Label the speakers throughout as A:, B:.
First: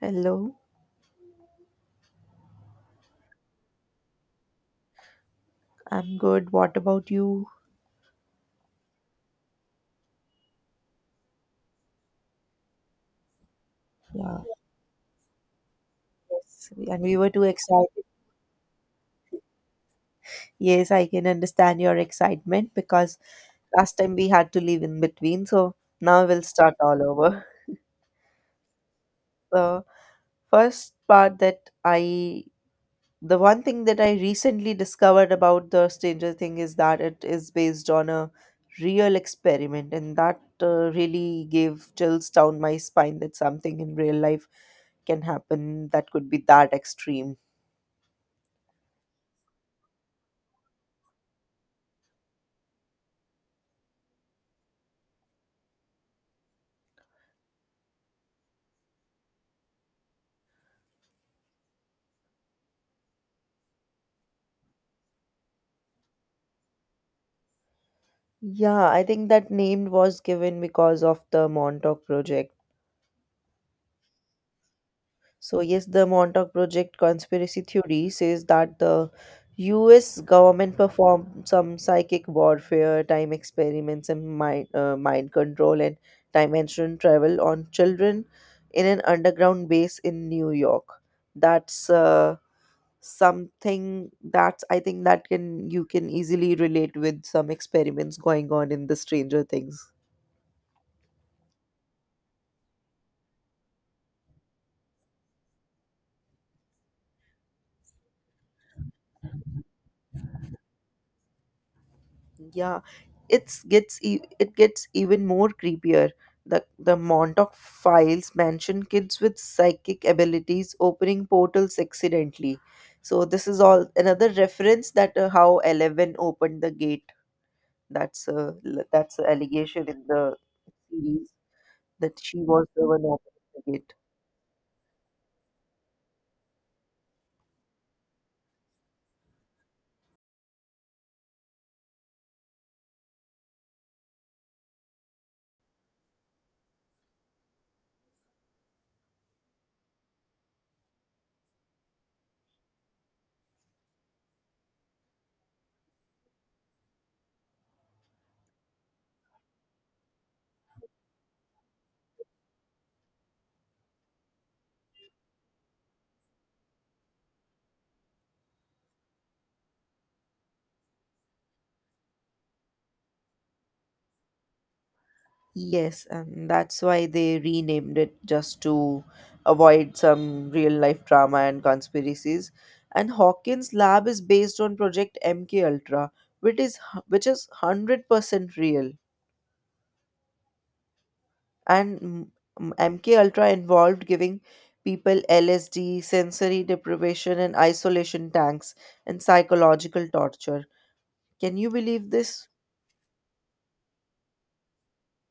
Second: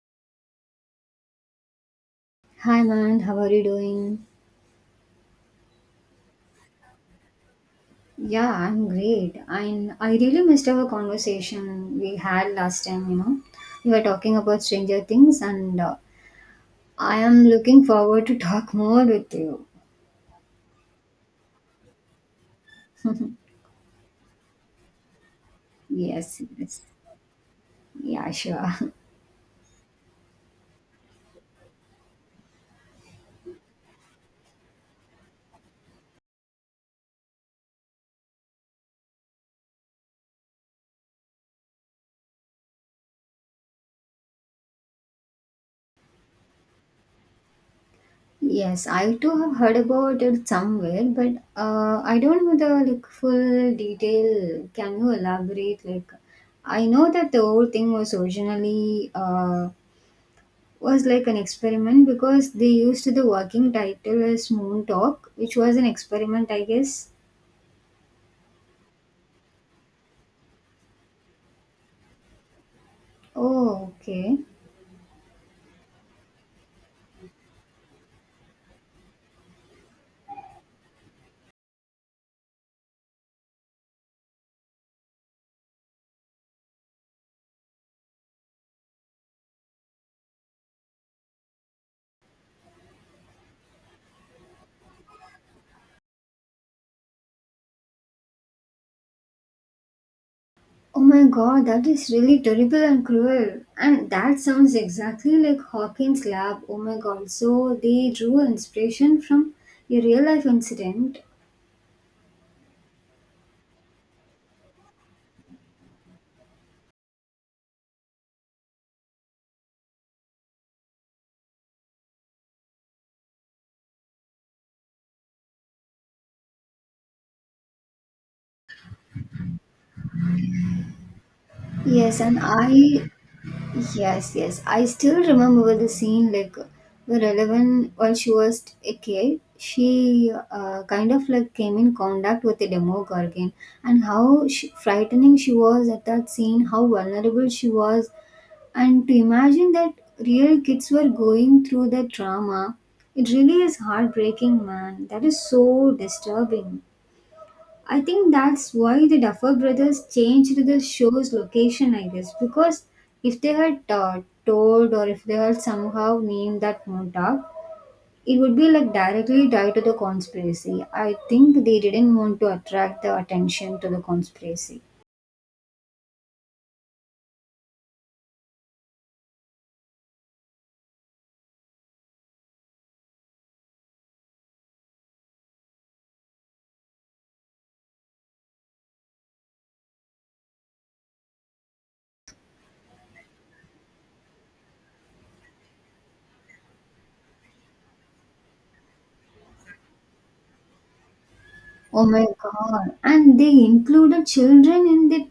A: Hello,
B: Hi man, how are you doing?
A: I'm good. What about you?
B: Yeah, I'm great. And I really missed our conversation we had last time. We were talking
A: Yeah,
B: about Stranger Things and
A: yes, and we
B: I
A: were too
B: am looking
A: excited.
B: forward to talk more with you.
A: Yes, I can understand your excitement because last time we had to leave in between, so now we'll
B: Yes,
A: start
B: yes.
A: all over.
B: Yeah, sure.
A: The first part that I, the one thing that I recently discovered about the Stranger Thing is that it is based on a real experiment, and that really gave chills down my spine that something in real life can happen that could be that extreme.
B: Yes, I too have heard about it somewhere, but I don't know the like full detail. Can you elaborate? Like, I know that the whole thing was originally was like an experiment because they used the working title as Moon Talk, which was an experiment, I guess.
A: Yeah, I think that name was given because of the Montauk Project.
B: Oh, okay.
A: So, yes, the Montauk Project conspiracy theory says that the US government performed some psychic warfare, time experiments, and mind control and dimension travel on children in an underground base in New York. That's something that's, I think that can you can easily relate with some experiments going on in the Stranger Things.
B: Oh my god, that is really terrible and cruel. And that sounds exactly like Hawkins' lab. Oh my god, so they drew inspiration from a real life incident.
A: Yeah, it gets even more creepier. The Montauk files mention kids with psychic abilities opening portals accidentally, so this is all another reference that, how 11 opened the gate. That's a that's a allegation in the series that
B: Yes,
A: she
B: and
A: was the one
B: I.
A: opening the gate.
B: Yes, yes. I still remember the scene like where Eleven, while she was a kid, she kind of like came in contact with a demogorgon and how frightening she was at that scene, how vulnerable she was. And to imagine that real kids were going through that trauma, it really is heartbreaking, man. That is so disturbing. I think that's why the Duffer Brothers changed the show's location, I guess, because if they had told or if they had somehow named that Montauk, it would be like directly tied to the conspiracy. I think they didn't want to attract the attention to the conspiracy.
A: Yes, and that's why they renamed it just to avoid some real life drama and conspiracies. And Hawkins Lab is based on Project MK Ultra, which is 100% real. And MK Ultra involved giving people LSD, sensory deprivation and isolation tanks and psychological torture. Can you
B: Oh
A: believe
B: my
A: this?
B: god! And they included children in the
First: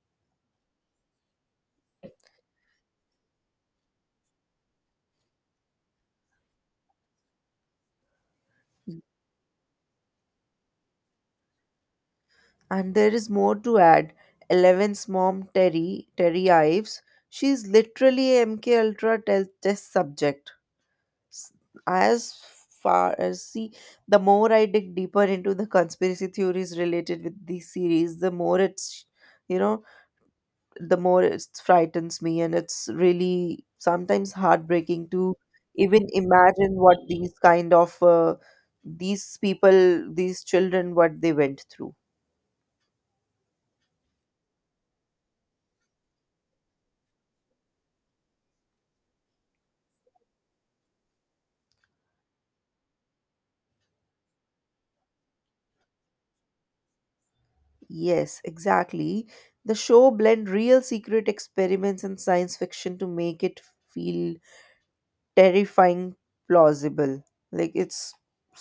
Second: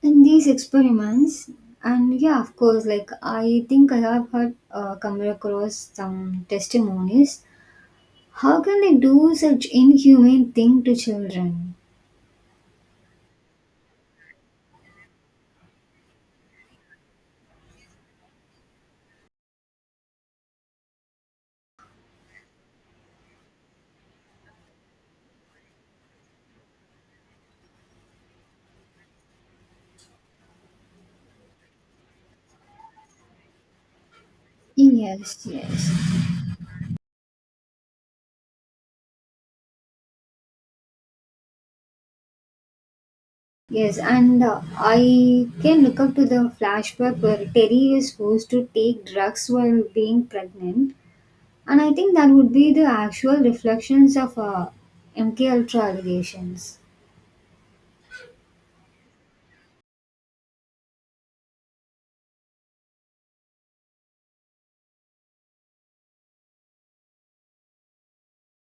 B: in these experiments. And yeah, of course, like I think I have had come across some testimonies. How can they do such inhumane thing to children?
A: And there is more to add. Eleven's mom, Terry, Terry Ives, she's literally a MK Ultra test subject. S- As far as see, the more I dig deeper into the conspiracy theories related with these series, the more you know, the more it frightens me, and it's really sometimes heartbreaking to
B: Yes, yes,
A: even imagine what these kind of, these people, these children, what they went through.
B: yes. And I can look up to the flashback where Terry is forced to take drugs while being pregnant, and I think that would be the actual reflections of MK Ultra allegations.
A: Yes, exactly. The show blend real secret experiments and science fiction to make it feel terrifying plausible. Like, it's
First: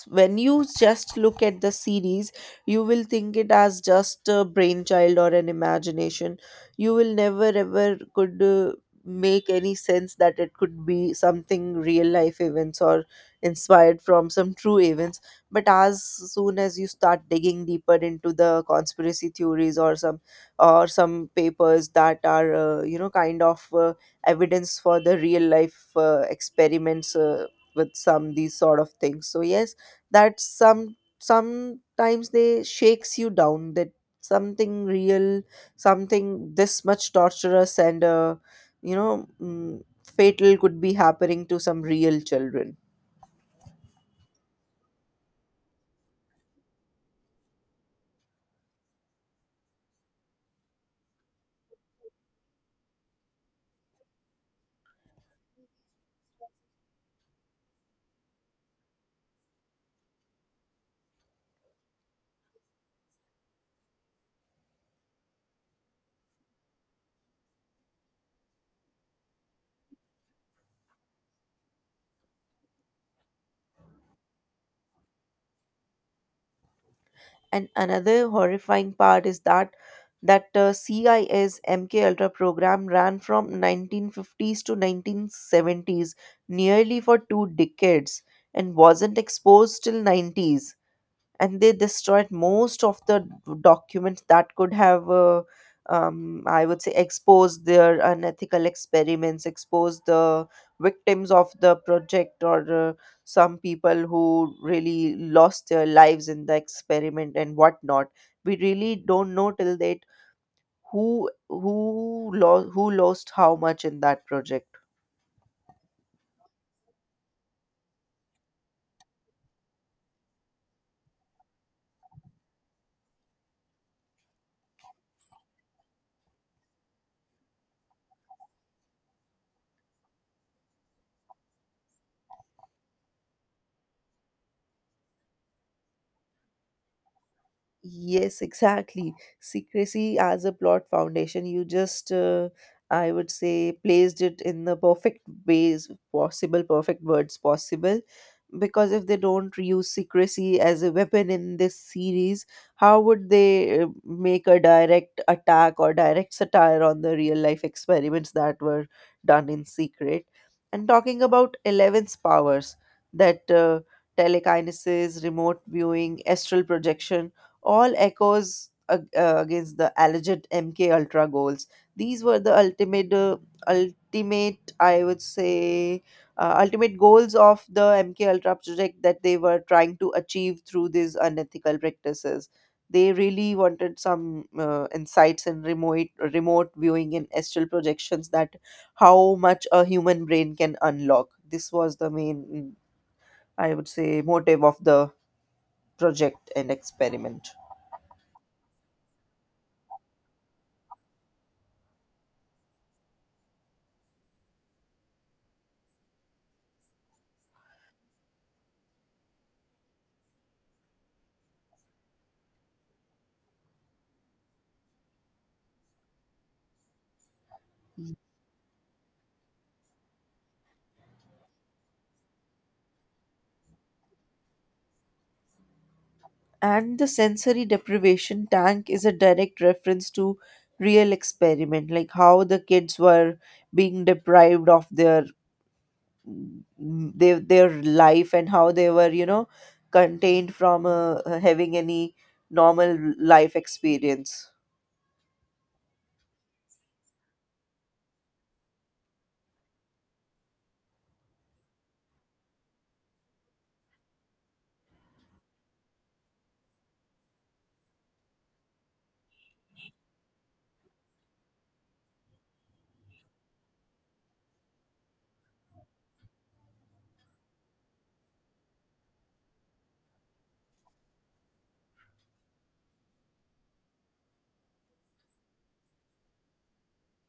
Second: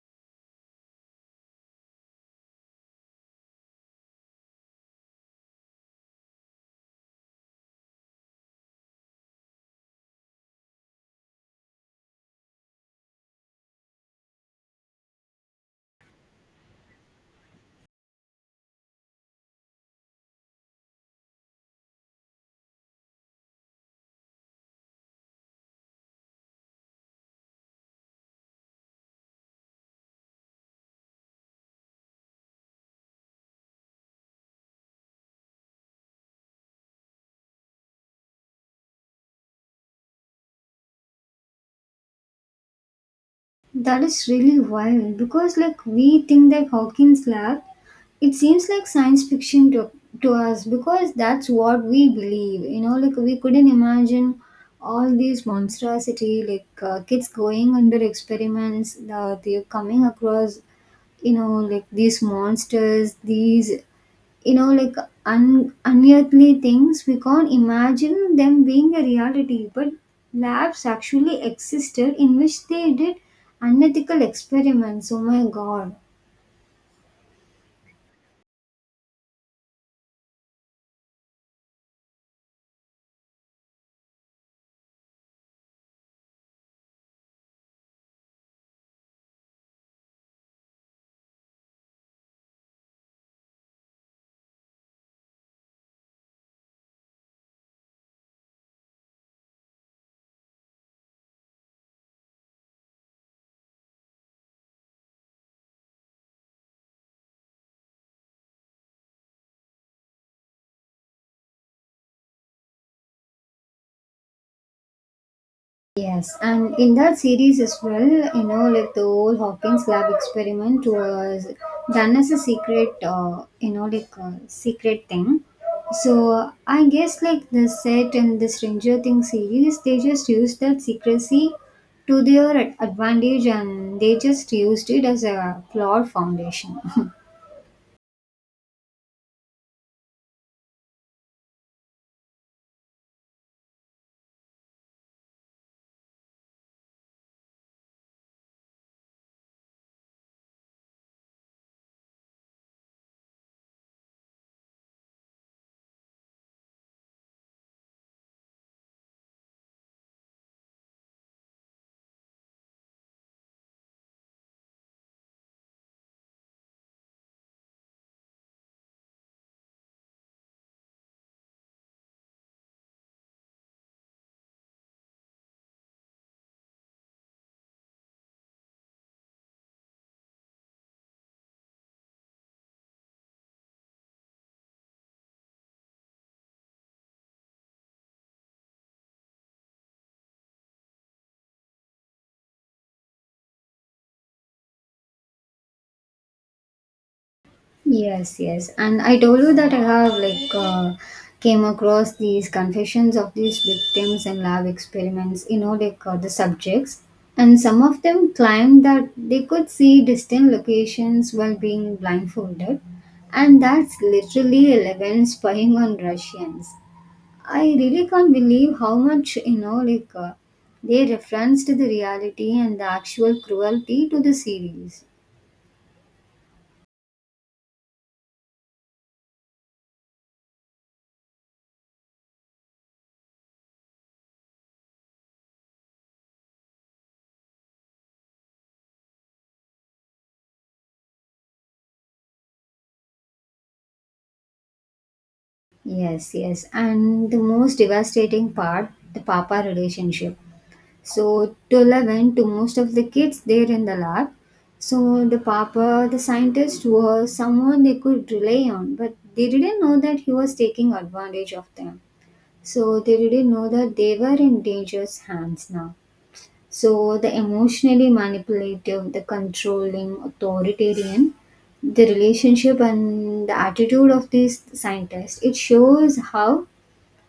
A: when you just look at the series, you will think it as just a brainchild or an imagination. You will never ever could make any sense that it could be something real life events or inspired from some true events. But as soon as you start digging deeper into the conspiracy theories or some papers that are, you know, kind of, evidence for the real life experiments, with some these sort of things. So yes, that sometimes they shakes you down, that something real, something this much torturous and, you know mm, fatal could be happening to some real children.
B: That is really wild because, like, we think that Hawkins lab, it seems like science fiction to us because that's what we believe. You know, like, we couldn't imagine all these monstrosity, kids going under experiments, they're coming across, you know, like, these monsters, these you know like unearthly things we can't imagine them being a reality, but labs actually existed in which they did unethical experiments. Oh my god.
A: And another horrifying part is that CISMK Ultra program ran from 1950s to 1970s, nearly for 2 decades, and wasn't exposed till 90s. And they destroyed most of the documents that could have, I would say, exposed their unethical experiments, exposed the victims of the project, or, some people who really lost their lives in the experiment and whatnot. We really don't know till date who lost how much in that project.
B: Yes, and in that series as well, you know, like the whole Hawkins lab experiment was done as a secret, like a secret thing. So I guess like the set and the Stranger Things series, they just used that secrecy to their advantage, and they just used it as a plot foundation.
A: Yes, exactly. Secrecy as a plot foundation, you just, I would say, placed it in the perfect ways possible, perfect words possible. Because if they don't use secrecy as a weapon in this series, how would they make a direct attack or direct satire on the real life experiments that were done in secret? And talking about Eleven's powers, that, telekinesis, remote viewing, astral projection all echoes against the alleged MK Ultra goals. These were the ultimate, I would say, ultimate goals of the MK Ultra project that they were trying to achieve through these unethical practices. They really wanted some insights in remote viewing and astral projections, that how much a human brain can unlock. This was the main, I would say, motive of the project and experiment.
B: Yes, yes. And I told you that I have like came across these confessions of these victims and lab experiments, you know, like the subjects. And some of them claimed that they could see distant locations while being blindfolded. And that's literally 11 spying on Russians. I really can't believe how much, you know, like they referenced the reality and the actual cruelty to the series.
A: And the sensory deprivation tank is a direct reference to real experiment, like how the kids were being deprived of mm, their life, and how they were, contained from, having any normal life experience.
B: Yes, yes. And the most devastating part, the papa relationship. So, to 11, to most of the kids there in the lab, so the papa, the scientist, was someone they could rely on, but they didn't know that he was taking advantage of them. So, they didn't know that they were in dangerous hands now. So, the emotionally manipulative, the controlling, authoritarian, the relationship and the attitude of these scientists, it shows how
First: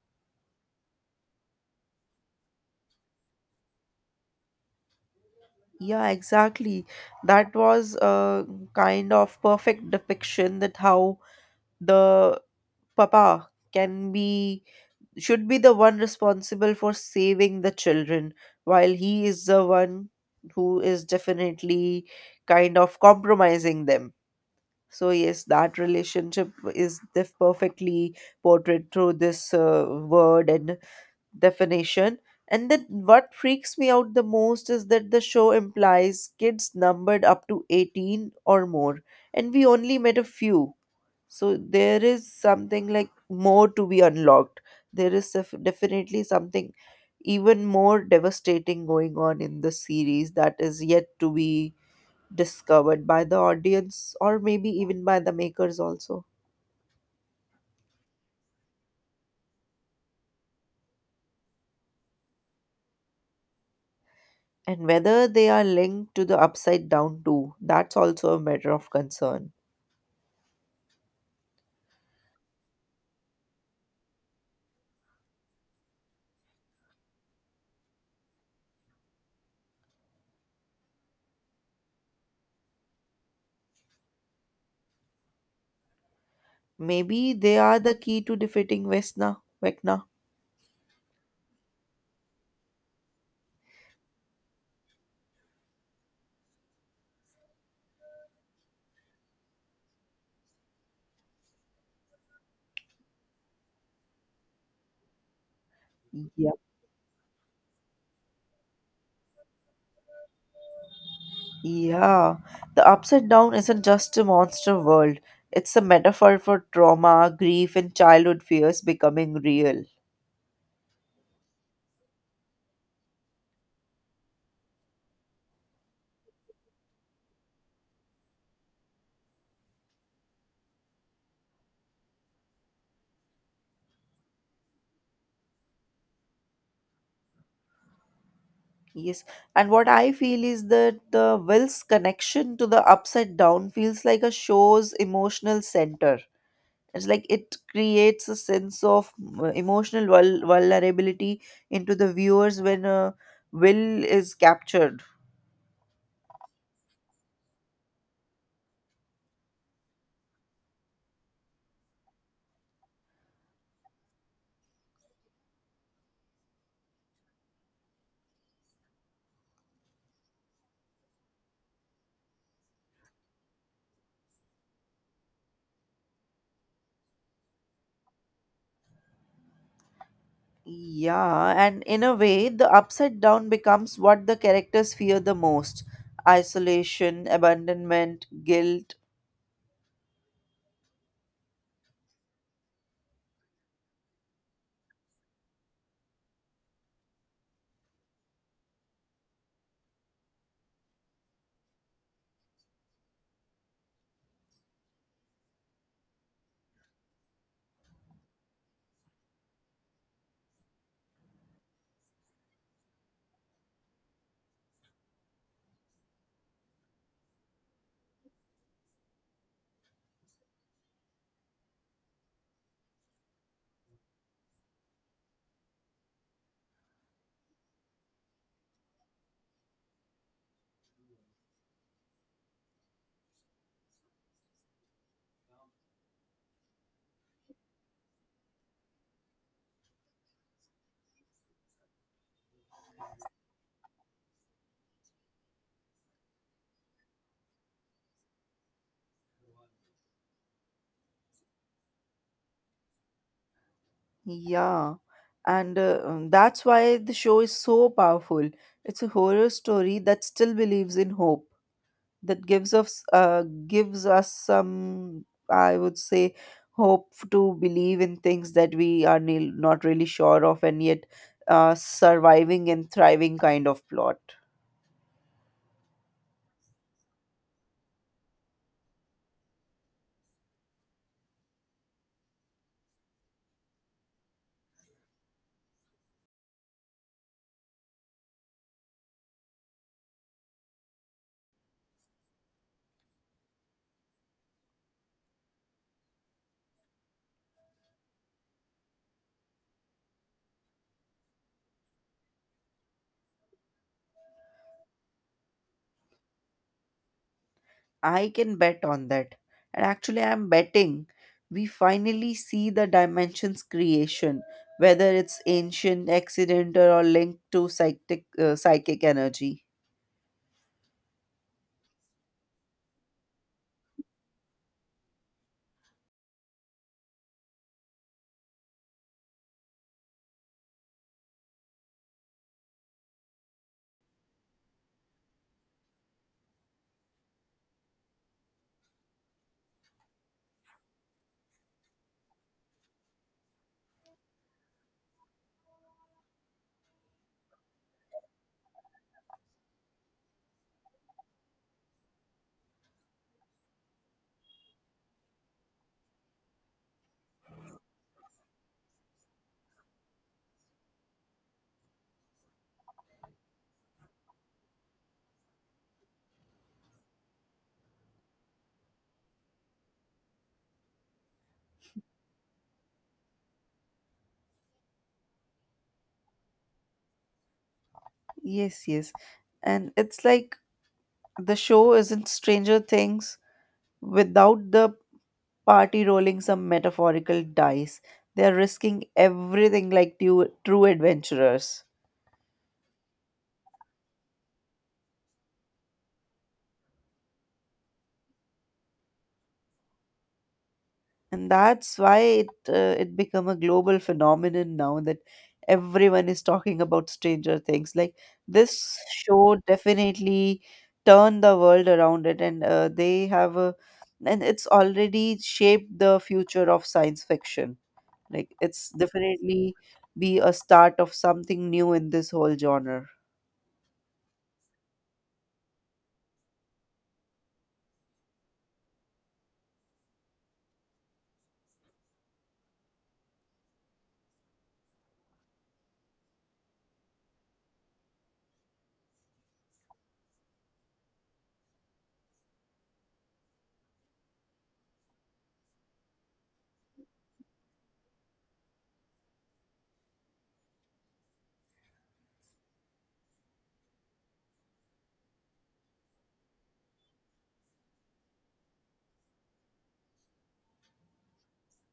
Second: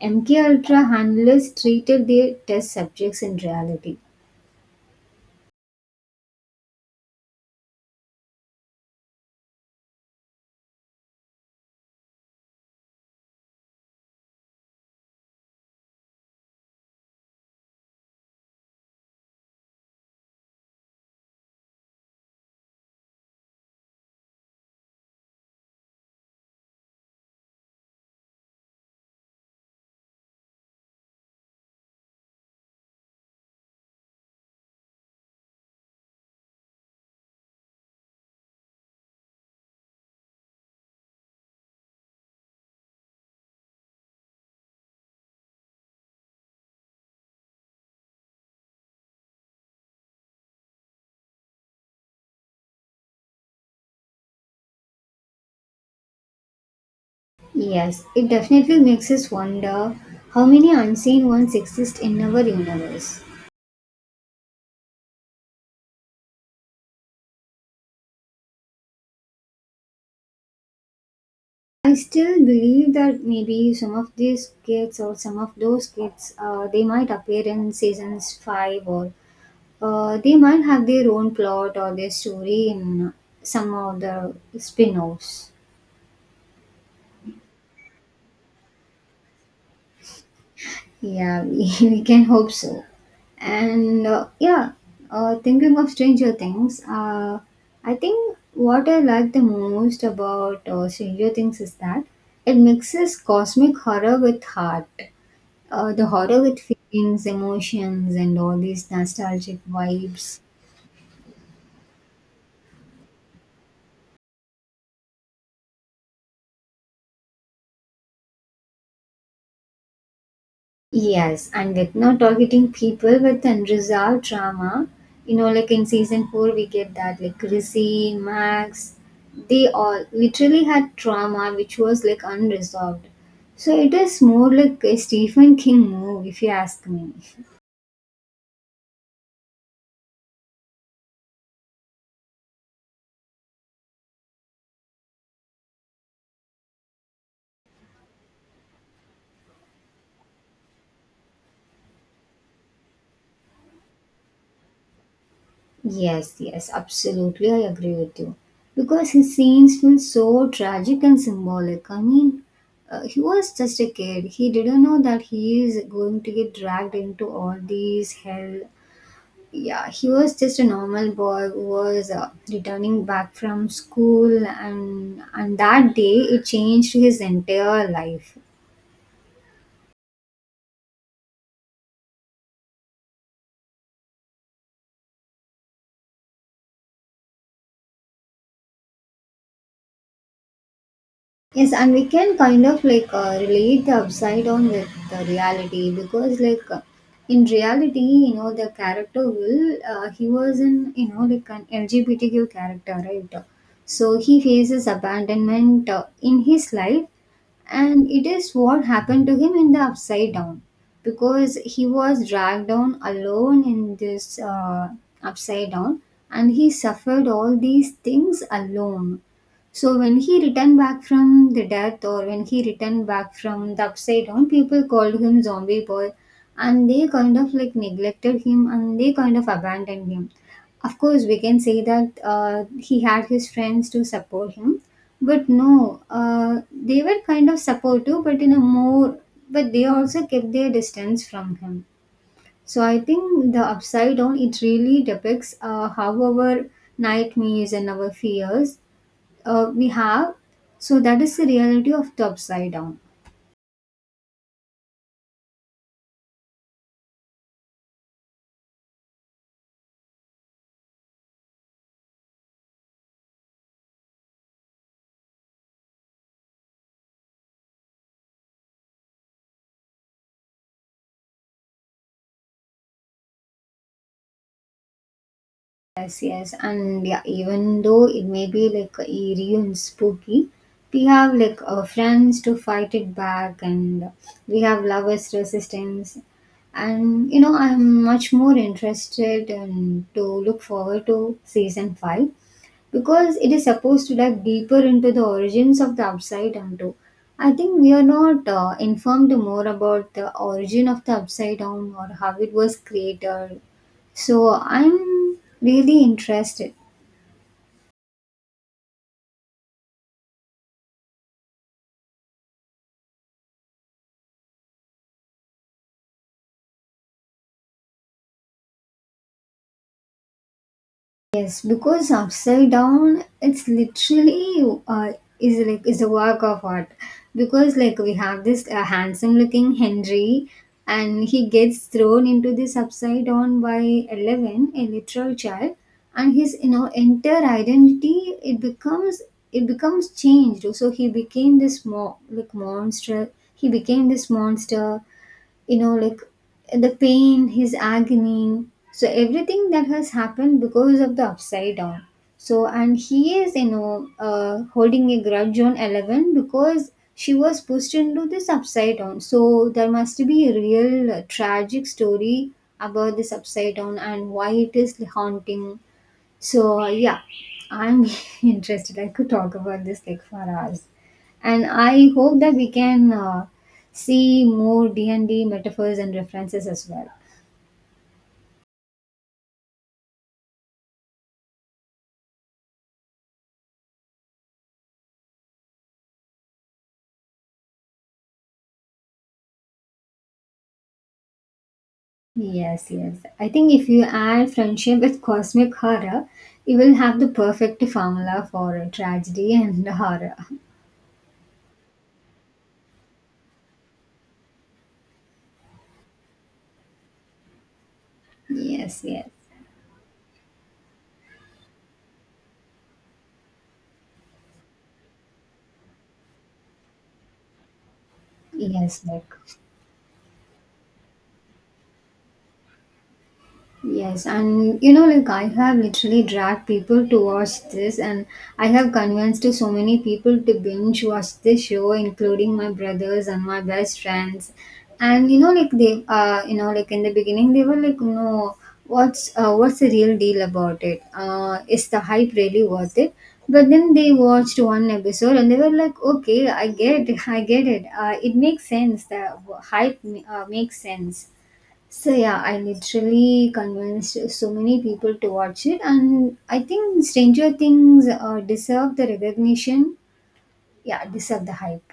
B: MKUltra handlers treated their test subjects in reality.
A: Yeah, exactly, that was a kind of perfect depiction, that how the papa can be should be the one responsible for saving the children, while he is the one who is definitely kind of compromising them. So yes, that relationship is perfectly portrayed through this, word and definition. And then what freaks me out the most is that the show implies kids numbered up to 18 or more, and we only met a few. So there is something like more to be unlocked. There is definitely something even more devastating going on in the series that is yet to be discovered by the audience, or maybe even by the makers also.
B: Yes, it definitely makes us wonder how many unseen ones exist in our universe.
A: And whether they are linked to the upside down too, that's also a matter of concern.
B: I still believe that maybe some of these kids or some of those kids, they might appear in seasons five or they might have their own plot or their story in some of the spin-offs.
A: Maybe they are the key to defeating Vecna.
B: Yeah, we, we can hope so. And yeah, thinking of Stranger Things, I think what I like the most about Stranger Things is that it mixes cosmic horror with heart. The horror with feelings, emotions, and all these nostalgic vibes.
A: Yeah, the upside down isn't just a monster world, it's a metaphor for trauma, grief, and childhood fears becoming real.
B: Yes, and with not targeting people with unresolved trauma, you know, like in season four, we get that like Chrissy, Max, they all literally had trauma which was like unresolved. So it is more like a Stephen King move, if you ask me.
A: Yes, and what I feel is that the Will's connection to the upside down feels like a show's emotional center. It's like it creates a sense of, emotional vulnerability into the viewers when, Will is captured.
B: Yes, yes, absolutely, I agree with you. Because his scenes feel so tragic and symbolic. I mean, he was just a kid. He didn't know that he is going to get dragged into all these hell. Yeah, he was just a normal boy who was returning back from school, and that day it changed his entire life.
A: Yeah, and in a way, the upside down becomes what the characters fear the most: isolation, abandonment, guilt.
B: Yes, and we can kind of like relate the upside down with the reality, because like in reality, you know, the character will he was an you know like an LGBTQ character, right? So he faces abandonment in his life, and it is what happened to him in the upside down because he was dragged down alone in this upside down, and he suffered all these things alone. So when he returned back from the death or when he returned back from the upside down, people called him zombie boy, and they kind of like neglected him and they kind of abandoned him. Of course, we can say that he had his friends to support him, but no, they were kind of supportive, but in a more, but they also kept their distance from him. So I think the upside down, it really depicts how our nightmares and our fears we have. So that is the reality of the upside down.
A: Yeah, and, that's why the show is so powerful. It's a horror story that still believes in hope, that gives us some, I would say, hope to believe in things that we are, not really sure of, and yet, surviving and thriving kind of plot.
B: Yes, yes, and yeah, even though it may be like eerie and spooky, we have like our friends to fight it back, and we have lovers' resistance. And you know, I'm much more interested and to look forward to season five because it is supposed to dive deeper into the origins of the upside down too. I think we are not informed more about the origin of the upside down or how it was created. So I'm really interested.
A: I can bet on that. And actually, I'm betting we finally see the dimensions creation, whether it's ancient, accidental, or linked to psychic energy.
B: Yes, because upside down, it's literally is like is a work of art. Because like we have this handsome looking Henry, and he gets thrown into this upside down by Eleven, a literal child, and his you know entire identity it becomes changed. So he became this like monster. He became this monster, you know, like the pain, his agony. So everything that has happened because of the upside down, so and he is you know holding a grudge on 11 because she was pushed into this upside down. So there must be a real tragic story about this upside down and why it is haunting. So yeah, I'm interested. I could talk about this like for hours, and I hope that we can see more D&D metaphors and references as well.
A: Yes, yes. And it's like the show isn't Stranger Things without the party rolling some metaphorical dice. They're risking everything like true, true adventurers.
B: Yes, yes. I think if you add friendship with cosmic horror, you will have the perfect formula for tragedy and horror.
A: And that's why it become a global phenomenon now, that everyone is talking about Stranger Things. Like, this
B: Yes, yes,
A: show definitely turned the world around it, and it's already shaped the future of science fiction. Like, it's
B: yes, like.
A: definitely be a start of something new in this whole genre.
B: Yes, and you know, like I have literally dragged people to watch this, and I have convinced so many people to binge watch this show, including my brothers and my best friends. And you know, like they, you know, like in the beginning, they were like, "No, what's the real deal about it? Is the hype really worth it?" But then they watched one episode and they were like, "Okay, I get, I get it. It makes sense. The hype makes sense." So yeah, I literally convinced so many people to watch it, and I think Stranger Things deserve the recognition. Yeah, deserve the hype.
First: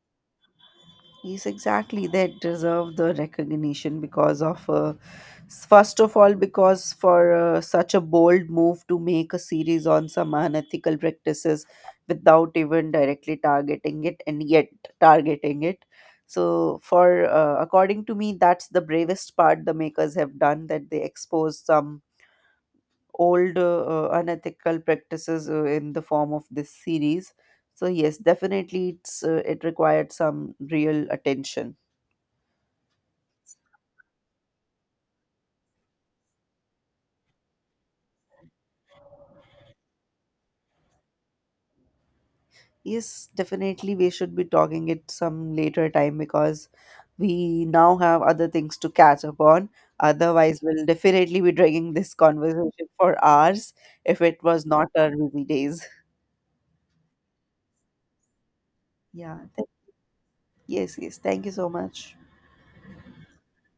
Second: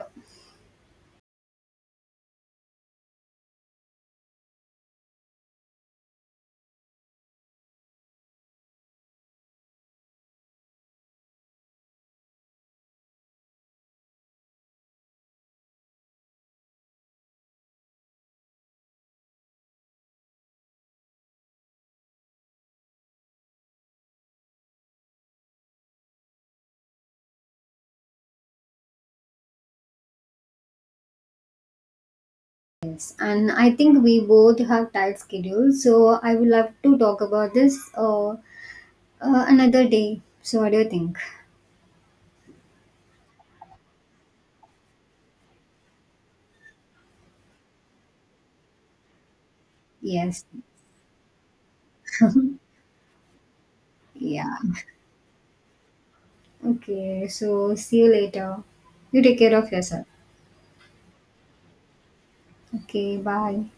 A: Yes, exactly. They deserve the recognition because of, first of all, because for such a bold move to make a series on some unethical practices without even directly targeting it, and yet targeting it. So, for, according to me, that's the bravest part the makers have done, that they expose some old, unethical practices, in the form of this series. So yes, definitely, it required some real attention.
B: Yes, and I think we both have tight schedules, so I would love to talk about this another day. So what do you think?
A: Yes, definitely we should be talking it some later time, because we now have other things to catch up on.
B: Yes.
A: Otherwise, we'll definitely be dragging this conversation for hours if it
B: Yeah.
A: was not our busy days.
B: Okay. So see you later. You
A: Yeah.
B: take care of yourself.
A: Yes, yes. Thank you so much.
B: Okay. Bye.